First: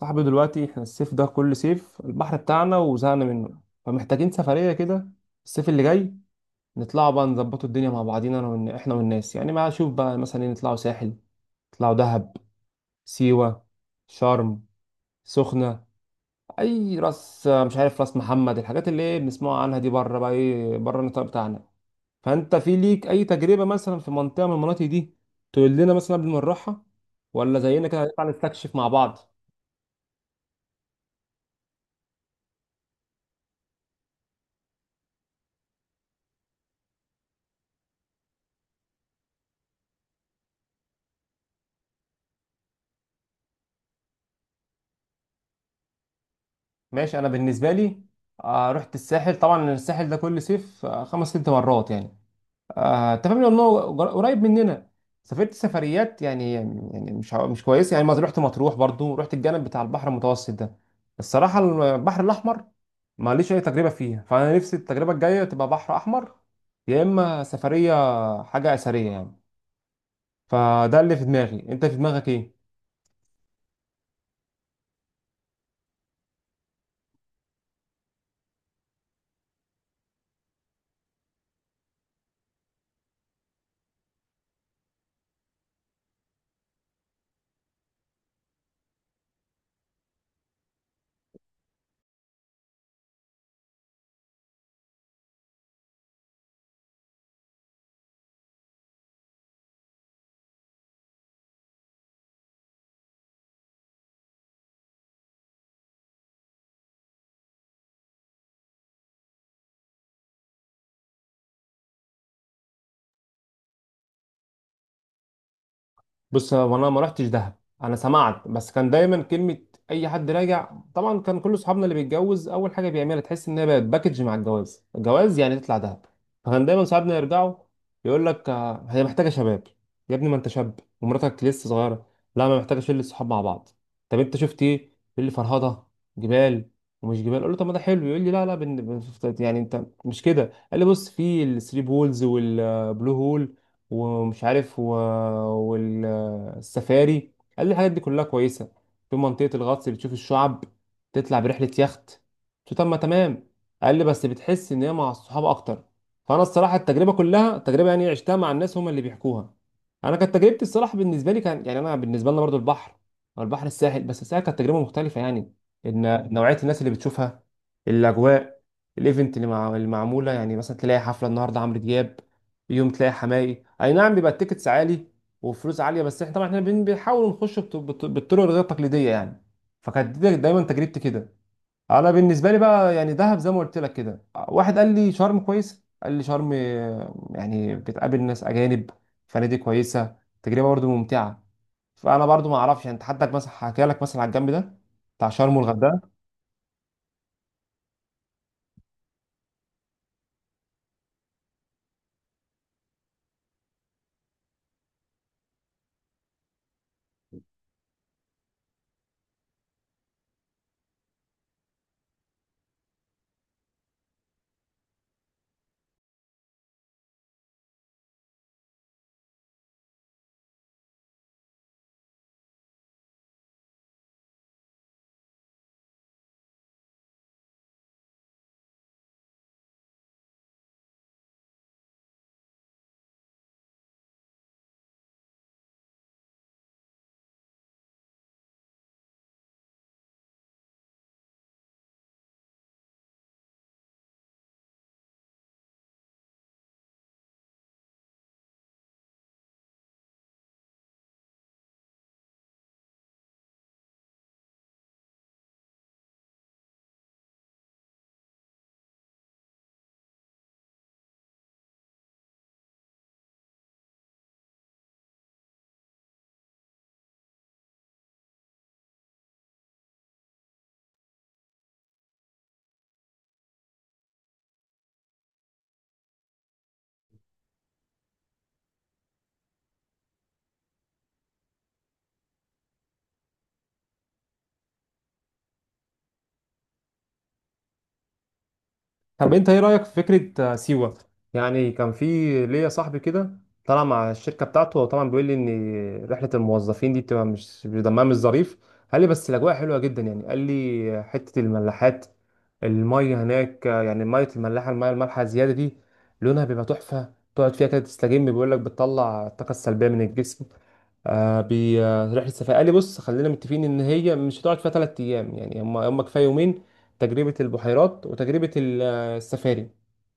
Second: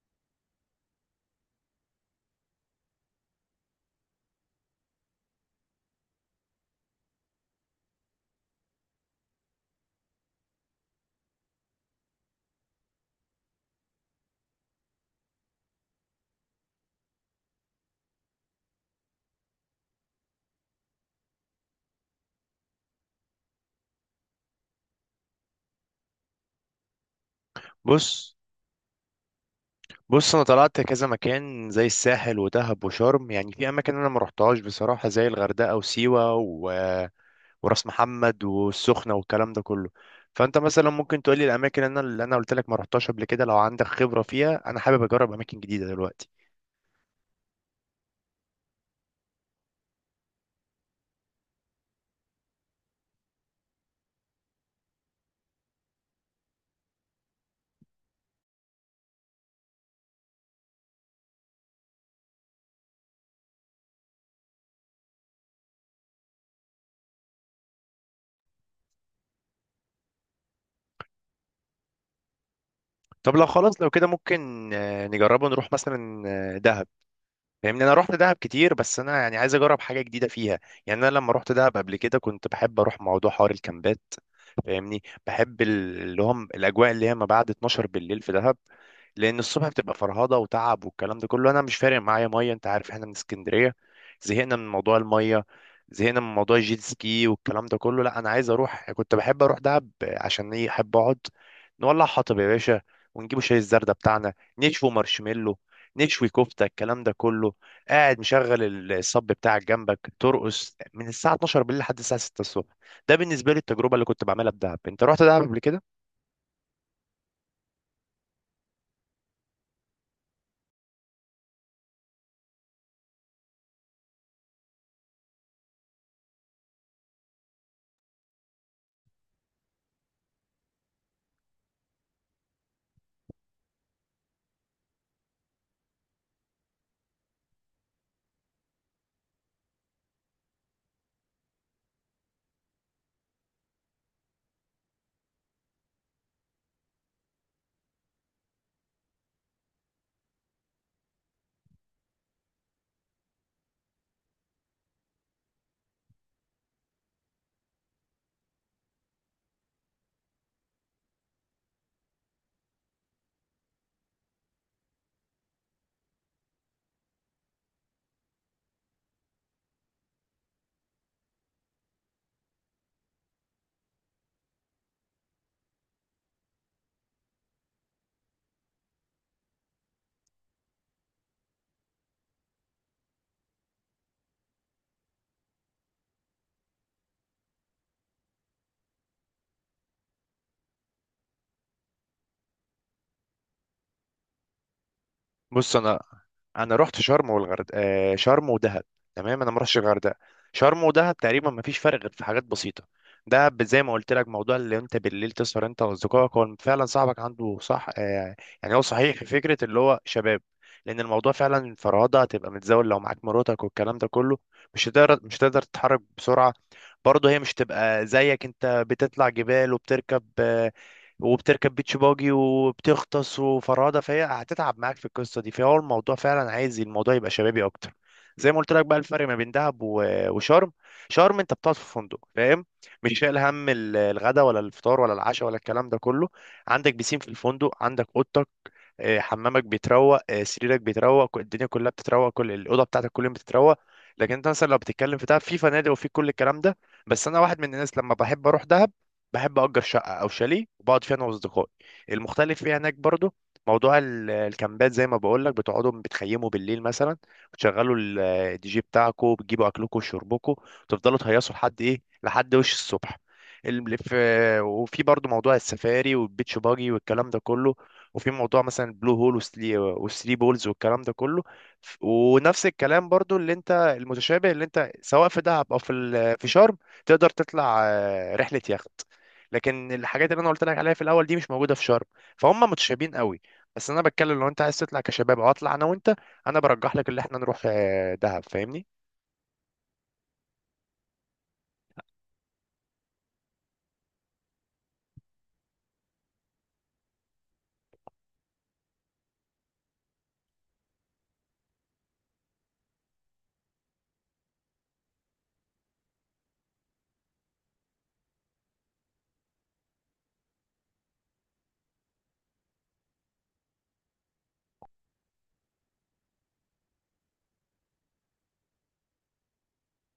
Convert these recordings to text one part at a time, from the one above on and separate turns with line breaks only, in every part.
صاحبي دلوقتي احنا الصيف ده كل صيف البحر بتاعنا وزهقنا منه. فمحتاجين سفرية كده الصيف اللي جاي، نطلعوا بقى نظبطوا الدنيا مع بعضينا انا احنا والناس. يعني ما اشوف بقى مثلا ايه، نطلعوا ساحل، نطلعوا دهب، سيوة، شرم، سخنة، اي راس، مش عارف راس محمد، الحاجات اللي ايه بنسمعها عنها دي، بره بقى ايه بره النطاق بتاعنا. فانت في ليك اي تجربة مثلا في منطقة من المناطق دي تقول لنا مثلا قبل ما نروحها، ولا زينا كده هنطلع
بص
نستكشف مع بعض؟
بص، انا طلعت كذا مكان زي الساحل ودهب وشرم، يعني في اماكن انا ما رحتهاش بصراحه زي الغردقه وسيوه وراس محمد والسخنه والكلام ده كله. فانت مثلا ممكن تقولي الاماكن اللي انا قلت لك ما رحتهاش قبل كده، لو عندك خبره فيها انا حابب اجرب اماكن جديده دلوقتي.
ماشي، انا بالنسبه لي، رحت الساحل طبعا، الساحل ده كل صيف، خمس ست مرات يعني. انت فاهم لانه قريب مننا. سافرت سفريات يعني مش مش كويسه، يعني مثلا رحت مطروح، برضو رحت الجانب بتاع البحر المتوسط ده. الصراحه البحر الاحمر ماليش اي تجربه فيها، فانا نفسي التجربه الجايه تبقى بحر احمر، يا اما سفريه حاجه اثريه يعني. فده اللي في دماغي، انت في دماغك ايه؟
طب لو خلاص لو كده ممكن نجربه، نروح مثلا دهب. فاهمني، انا رحت دهب كتير بس انا يعني عايز اجرب حاجه جديده فيها. يعني انا لما رحت دهب قبل كده كنت بحب اروح موضوع حوار الكامبات. فاهمني، بحب اللي هم الاجواء اللي هي ما بعد 12 بالليل في دهب، لان الصبح بتبقى فرهضه وتعب والكلام ده كله. انا مش فارق معايا ميه، انت عارف احنا من اسكندريه، زهقنا من موضوع الميه، زهقنا من موضوع الجيت سكي والكلام ده كله. لا انا عايز اروح، كنت بحب اروح دهب عشان ايه؟ احب اقعد نولع حطب يا باشا، ونجيبوا شاي الزردة بتاعنا، نشوي مارشميلو، نشوي كفتة، الكلام ده كله. قاعد مشغل الصب بتاعك جنبك، ترقص من الساعه 12 بالليل لحد الساعه 6 الصبح. ده بالنسبه لي التجربه اللي كنت بعملها في دهب. انت رحت دهب قبل كده؟
بص، هو انا ما رحتش دهب، انا سمعت بس. كان دايما كلمه اي حد راجع، طبعا كان كل اصحابنا اللي بيتجوز اول حاجه بيعملها تحس ان هي بقت باكج مع الجواز، الجواز يعني تطلع دهب. فكان دايما صحابنا يرجعوا يقول لك هي محتاجه شباب. يا ابني ما انت شاب ومراتك لسه صغيره، لا ما محتاجه شله صحاب مع بعض. طب انت شفت ايه؟ يقول لي فرهضه، جبال ومش جبال. اقول له طب ما ده حلو، يقول لي لا يعني انت مش كده. قال لي بص، في الثري بولز والبلو هول ومش عارف و... والسفاري، قال لي الحاجات دي كلها كويسة. في منطقة الغطس بتشوف الشعب، تطلع برحلة يخت. قلت له طب ما تمام، قال لي بس بتحس ان هي مع الصحاب اكتر. فانا الصراحة التجربة كلها تجربة يعني عشتها مع الناس، هم اللي بيحكوها. انا كانت تجربتي الصراحة بالنسبة لي كان يعني، انا بالنسبة لنا برضو البحر، او البحر الساحل، بس الساحل كانت تجربة مختلفة يعني، ان نوعية الناس اللي بتشوفها، الاجواء، الايفنت اللي معمولة. يعني مثلا تلاقي حفلة النهاردة عمرو دياب، يوم تلاقي حماقي، اي نعم بيبقى التيكتس عالي وفلوس عاليه، بس احنا طبعا احنا بنحاول نخش بالطرق الغير تقليديه يعني. فكانت دي دايما تجربتي كده. انا بالنسبه لي بقى يعني دهب زي ما قلت لك كده، واحد قال لي شرم كويس، قال لي شرم يعني بتقابل ناس اجانب، فنادق كويسه، تجربه برضو ممتعه. فانا برضو ما اعرفش، يعني انت حدك مثلا حكى لك مثلا على الجنب ده بتاع شرم
بص انا،
والغردقه؟
انا رحت شرم والغرد شرم ودهب، تمام. انا ما رحتش الغردقه. شرم ودهب تقريبا ما فيش فرق غير في حاجات بسيطه. دهب زي ما قلت لك، موضوع اللي انت بالليل تسهر انت واصدقائك. هو فعلا صاحبك عنده صح يعني هو صحيح في فكره اللي هو شباب، لان الموضوع فعلا فرهضه، هتبقى متزاول لو معاك مراتك والكلام ده كله. مش هتقدر تتحرك بسرعه، برضه هي مش تبقى زيك، انت بتطلع جبال وبتركب وبتركب بيتش باجي وبتغطس وفرادة، فهي هتتعب معاك في القصة دي. فهو الموضوع فعلا عايز الموضوع يبقى شبابي أكتر. زي ما قلت لك بقى، الفرق ما بين دهب وشرم: شرم أنت بتقعد في فندق، فاهم؟ مش شايل هم الغدا ولا الفطار ولا العشاء ولا الكلام ده كله. عندك بيسين في الفندق، عندك أوضتك، حمامك بيتروق، سريرك بيتروق، الدنيا كلها بتتروق، كل الاوضه بتاعتك كل يوم بتتروق. لكن انت مثلا لو بتتكلم في دهب، في فنادق وفي كل الكلام ده، بس انا واحد من الناس لما بحب اروح دهب بحب اجر شقه او شاليه وبقعد فيها انا واصدقائي. المختلف فيها هناك برضو موضوع الكامبات، زي ما بقول لك بتقعدوا بتخيموا بالليل مثلا، بتشغلوا الدي جي بتاعكم، بتجيبوا اكلكم وشربكم، وتفضلوا تهيصوا لحد ايه، لحد وش الصبح. وفي برضو موضوع السفاري والبيتش باجي والكلام ده كله، وفي موضوع مثلا البلو هول وثري بولز والكلام ده كله. ونفس الكلام برضو اللي انت، المتشابه اللي انت سواء في دهب او في في شرم، تقدر تطلع رحله يخت. لكن الحاجات اللي انا قلت لك عليها في الاول دي مش موجوده في شرم، فهم متشابهين قوي. بس انا بتكلم لو انت عايز تطلع كشباب، او اطلع انا وانت، انا برجح لك اللي احنا نروح دهب، فاهمني.
طب انت ايه رأيك في فكرة سيوة؟ يعني كان في ليا صاحبي كده طلع مع الشركة بتاعته، وطبعا بيقول لي ان رحلة الموظفين دي بتبقى مش دمها مش ظريف. قال لي بس الاجواء حلوة جدا، يعني قال لي حتة الملاحات المية هناك يعني مية الملاحة، المية المالحة زيادة دي لونها بيبقى تحفة، تقعد فيها كده تستجم، بيقول لك بتطلع الطاقة السلبية من الجسم. آه بي آه، رحلة السفاري قال لي بص خلينا متفقين ان هي مش هتقعد فيها ثلاث ايام، يعني هم كفايه يومين، تجربة البحيرات وتجربة السفاري.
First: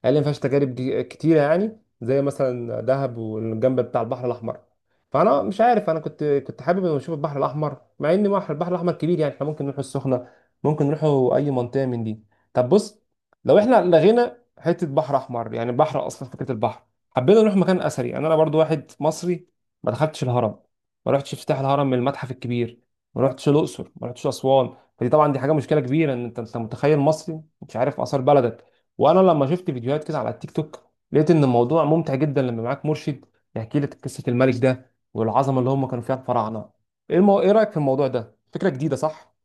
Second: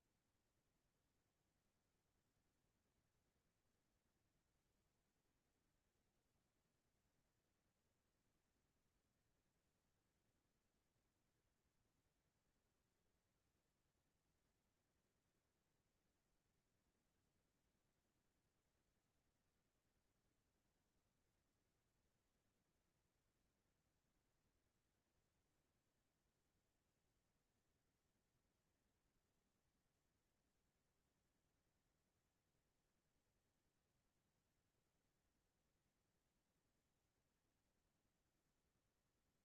قال لي ما فيهاش تجارب كتيره يعني زي مثلا دهب والجنب بتاع البحر الاحمر. فانا مش عارف، انا كنت حابب إني اشوف البحر الاحمر، مع ان بحر البحر الاحمر كبير، يعني احنا ممكن نروح السخنه، ممكن نروحوا اي منطقه من دي. طب بص، لو احنا لغينا حته بحر احمر يعني بحر اصلا، فكره البحر، حبينا نروح مكان اثري. يعني انا برضو واحد مصري ما دخلتش الهرم، ما رحتش افتتاح الهرم من المتحف الكبير، ما رحتش الاقصر، ما رحتش اسوان. فدي طبعا دي حاجه مشكله كبيره، ان انت متخيل مصري مش عارف اثار بلدك. وانا لما شفت فيديوهات كده على التيك توك، لقيت ان الموضوع ممتع جدا لما معاك مرشد يحكي لك قصه الملك ده والعظمه اللي هم كانوا فيها الفراعنه. ايه رايك في الموضوع ده، فكره جديده صح؟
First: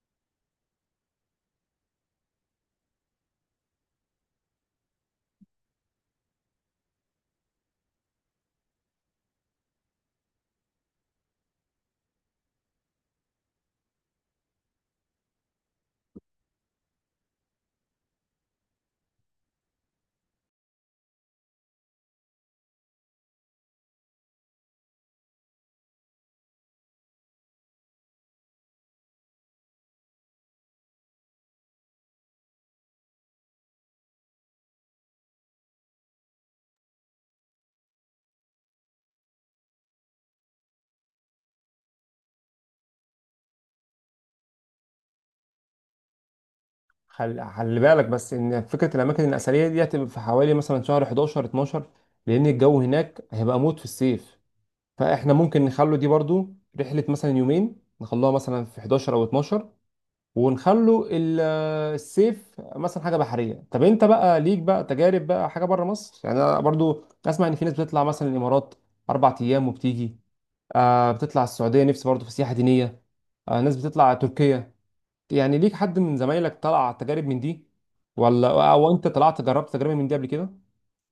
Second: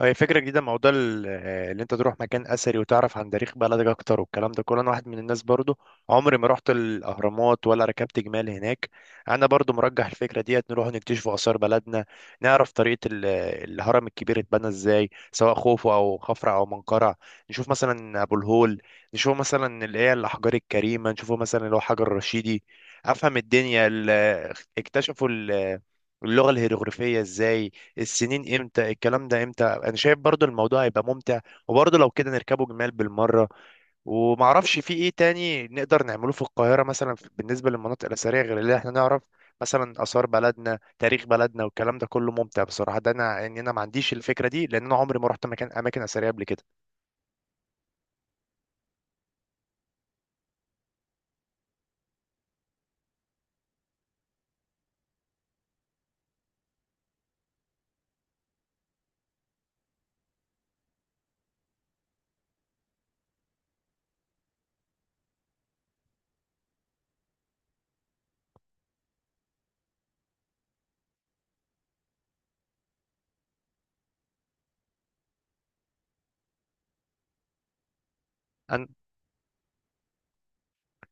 هي فكرة جديدة، موضوع اللي انت تروح مكان اثري وتعرف عن تاريخ بلدك اكتر والكلام ده كله. انا واحد من الناس برضو عمري ما رحت الاهرامات ولا ركبت جمال هناك. انا برضو مرجح الفكرة ديت، نروح نكتشف اثار بلدنا، نعرف طريقة الهرم الكبير اتبنى ازاي، سواء خوفو او خفرع او منقرع. نشوف مثلا ابو الهول، نشوف مثلا اللي هي الاحجار الكريمة، نشوفه مثلا اللي هو حجر الرشيدي. افهم الدنيا اكتشفوا اللغة الهيروغليفية ازاي، السنين امتى، الكلام ده امتى. انا شايف برضو الموضوع هيبقى ممتع، وبرضو لو كده نركبه جمال بالمره. ومعرفش في ايه تاني نقدر نعمله في القاهره مثلا بالنسبه للمناطق الاثريه غير اللي احنا نعرف، مثلا اثار بلدنا، تاريخ بلدنا والكلام ده كله. ممتع بصراحه ده، انا يعني انا ما عنديش الفكره دي، لان انا عمري ما رحت مكان اماكن اثريه قبل كده.
خلي بالك بس ان فكره الاماكن الاثريه دي هتبقى في حوالي مثلا شهر 11 12، لان الجو هناك هيبقى موت في الصيف. فاحنا ممكن نخلو دي برضو رحله مثلا يومين، نخلوها مثلا في 11 او 12، ونخلوا ال- السيف مثلا حاجه بحريه. طب انت بقى ليك بقى تجارب بقى حاجه بره مصر؟ يعني انا برضو اسمع ان في ناس بتطلع مثلا الامارات اربع ايام وبتيجي، آه بتطلع السعوديه، نفسي برضو في سياحه دينيه، آه ناس بتطلع تركيا. يعني ليك حد من زمايلك طلع تجارب من دي، ولا
أنا-
او انت طلعت جربت تجربه من دي قبل كده؟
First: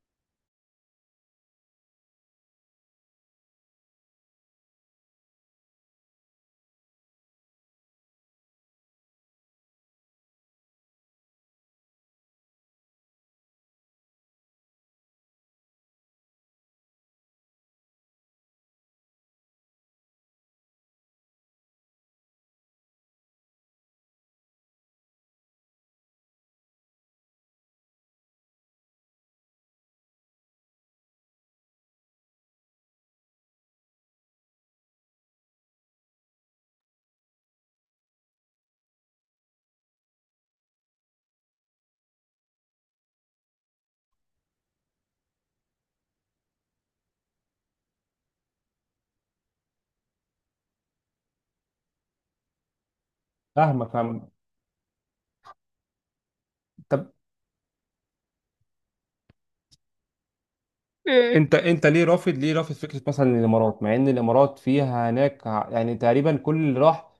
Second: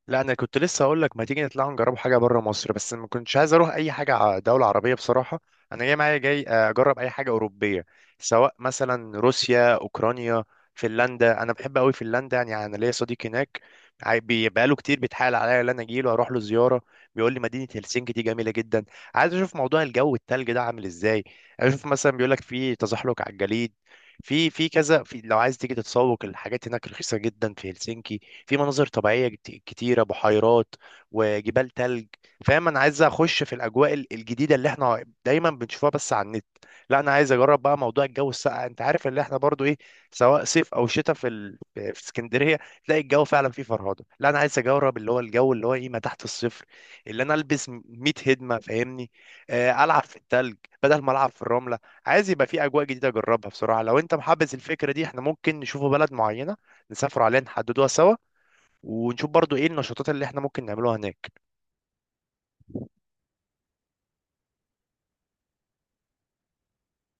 لا انا كنت لسه هقول لك، ما تيجي نطلع نجرب حاجه بره مصر، بس ما كنتش عايز اروح اي حاجه دوله عربيه بصراحه. انا جاي معايا جاي اجرب اي حاجه اوروبيه، سواء مثلا روسيا، اوكرانيا، فنلندا. انا بحب قوي فنلندا، يعني انا ليا صديق هناك، بقاله كتير بيتحايل عليا ان انا اجي له، اروح له زياره. بيقول لي مدينه هلسنكي دي جميله جدا. عايز اشوف موضوع الجو التلج ده عامل ازاي، عايز اشوف مثلا بيقول لك في تزحلق على الجليد، في في كذا، في لو عايز تيجي تتسوق الحاجات هناك رخيصه جدا في هلسنكي، في مناظر طبيعيه كتيره، بحيرات وجبال تلج. فاهم، انا عايز اخش في الاجواء الجديده اللي احنا دايما بنشوفها بس على النت. لا انا عايز اجرب بقى موضوع الجو الساقع، انت عارف اللي احنا برضو ايه، سواء صيف او شتاء في اسكندريه تلاقي الجو فعلا فيه فرهده. لا انا عايز اجرب اللي هو الجو اللي هو ايه، ما تحت الصفر، اللي انا البس 100 هدمه، فاهمني. العب في التلج بدل ما العب في الرمله. عايز يبقى في اجواء جديده اجربها بصراحه.
فاهمك
لو انت
فاهمك.
محبذ الفكره دي احنا ممكن نشوفوا بلد معينه،
طب
نسافر عليها، نحددوها سوا، ونشوف برضو ايه النشاطات اللي احنا ممكن نعملوها هناك.
انت ليه رافض فكره مثلا الامارات، مع ان الامارات فيها هناك يعني تقريبا كل اللي راح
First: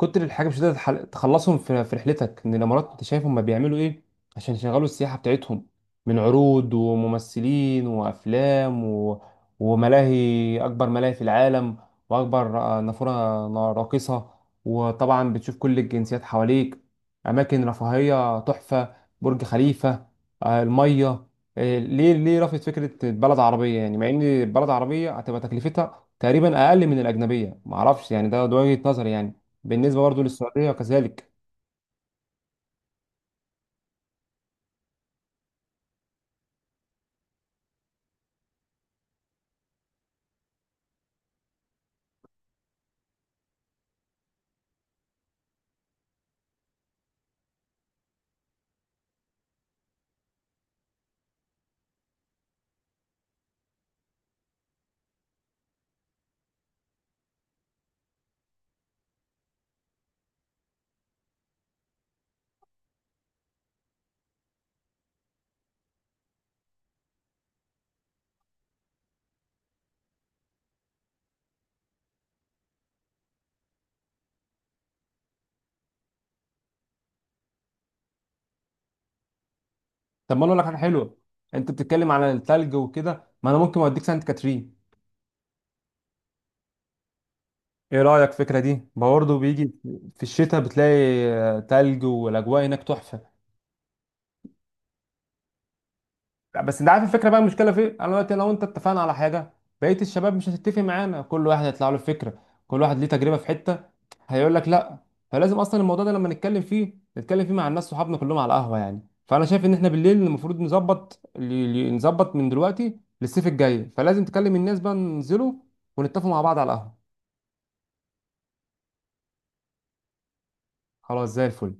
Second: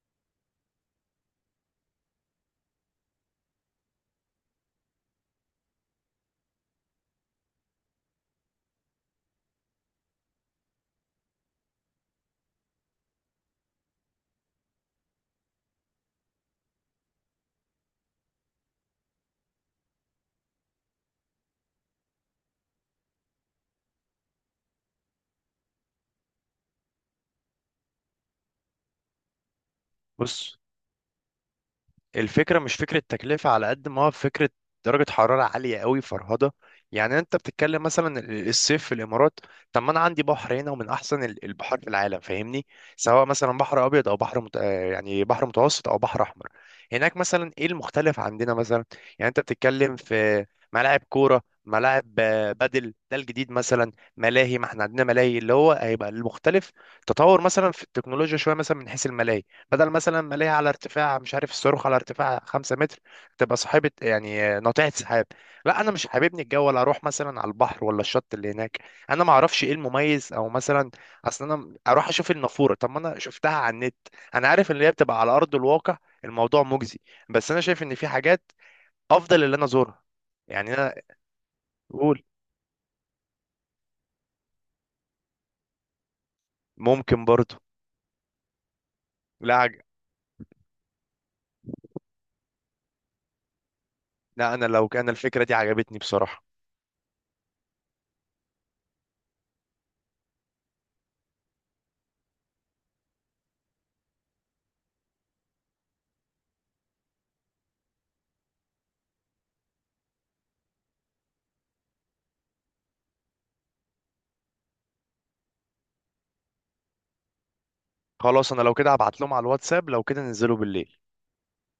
كتر الحاجه مش هتقدر تخلصهم في رحلتك. ان الامارات انت شايف هم بيعملوا ايه عشان يشغلوا السياحه بتاعتهم، من عروض وممثلين وافلام وملاهي، اكبر ملاهي في العالم، واكبر نافوره راقصه، وطبعا بتشوف كل الجنسيات حواليك، اماكن رفاهيه تحفه، برج خليفه، الميه. إيه، ليه رفضت فكره بلد عربيه، يعني مع ان بلد عربيه هتبقى تكلفتها تقريبا اقل من الاجنبيه؟ ما اعرفش يعني، ده وجهه نظري يعني بالنسبه برضه
بص،
للسعوديه وكذلك.
الفكرة مش فكرة تكلفة على قد ما هو فكرة درجة حرارة عالية قوي، فرهضة. يعني انت بتتكلم مثلا الصيف في الامارات، طب ما انا عندي بحر هنا ومن احسن البحار في العالم، فاهمني. سواء مثلا بحر ابيض او بحر مت... آه، يعني بحر متوسط او بحر احمر. هناك مثلا ايه المختلف عندنا مثلا؟ يعني انت بتتكلم في ملاعب كورة، ملاعب بدل ده الجديد مثلا ملاهي، ما احنا عندنا ملاهي، اللي هو هيبقى المختلف تطور مثلا في التكنولوجيا شوية مثلا من حيث الملاهي. بدل مثلا ما ليها على ارتفاع، مش عارف، الصاروخ على ارتفاع 5 متر، تبقى صاحبة يعني ناطحة سحاب. لا انا مش حاببني الجو ولا اروح مثلا على البحر ولا الشط اللي هناك، انا ما اعرفش ايه المميز، او مثلا اصلا انا اروح اشوف النافورة؟ طب ما انا شفتها على النت، انا عارف ان هي بتبقى على ارض الواقع، الموضوع مجزي، بس انا شايف ان في حاجات افضل اللي انا ازورها.
طب ما انا اقول لك
يعني
حاجه
انا،
حلوه، انت بتتكلم
قول.
على الثلج وكده، ما انا ممكن اوديك سانت كاترين.
ممكن برضو.
ايه رايك في الفكره دي برضه؟
لا
بيجي
عج...
في الشتاء بتلاقي تلج والاجواء هناك تحفه.
لا انا لو كان الفكرة دي عجبتني بصراحة.
لا، بس انت عارف الفكره بقى المشكله في إيه؟ انا دلوقتي لو انت اتفقنا على حاجه، بقيه الشباب مش هتتفق معانا، كل واحد هيطلع له فكره، كل واحد ليه تجربه في حته، هيقول لك لا. فلازم اصلا الموضوع ده لما نتكلم فيه نتكلم فيه مع الناس صحابنا كلهم على القهوه يعني. فانا شايف ان احنا بالليل المفروض نظبط من دلوقتي للصيف الجاي، فلازم تكلم الناس بقى ننزلوا ونتفقوا مع بعض على القهوه.
خلاص انا لو كده هبعت لهم على الواتساب، لو كده ننزلوا بالليل.
خلاص زي الفل.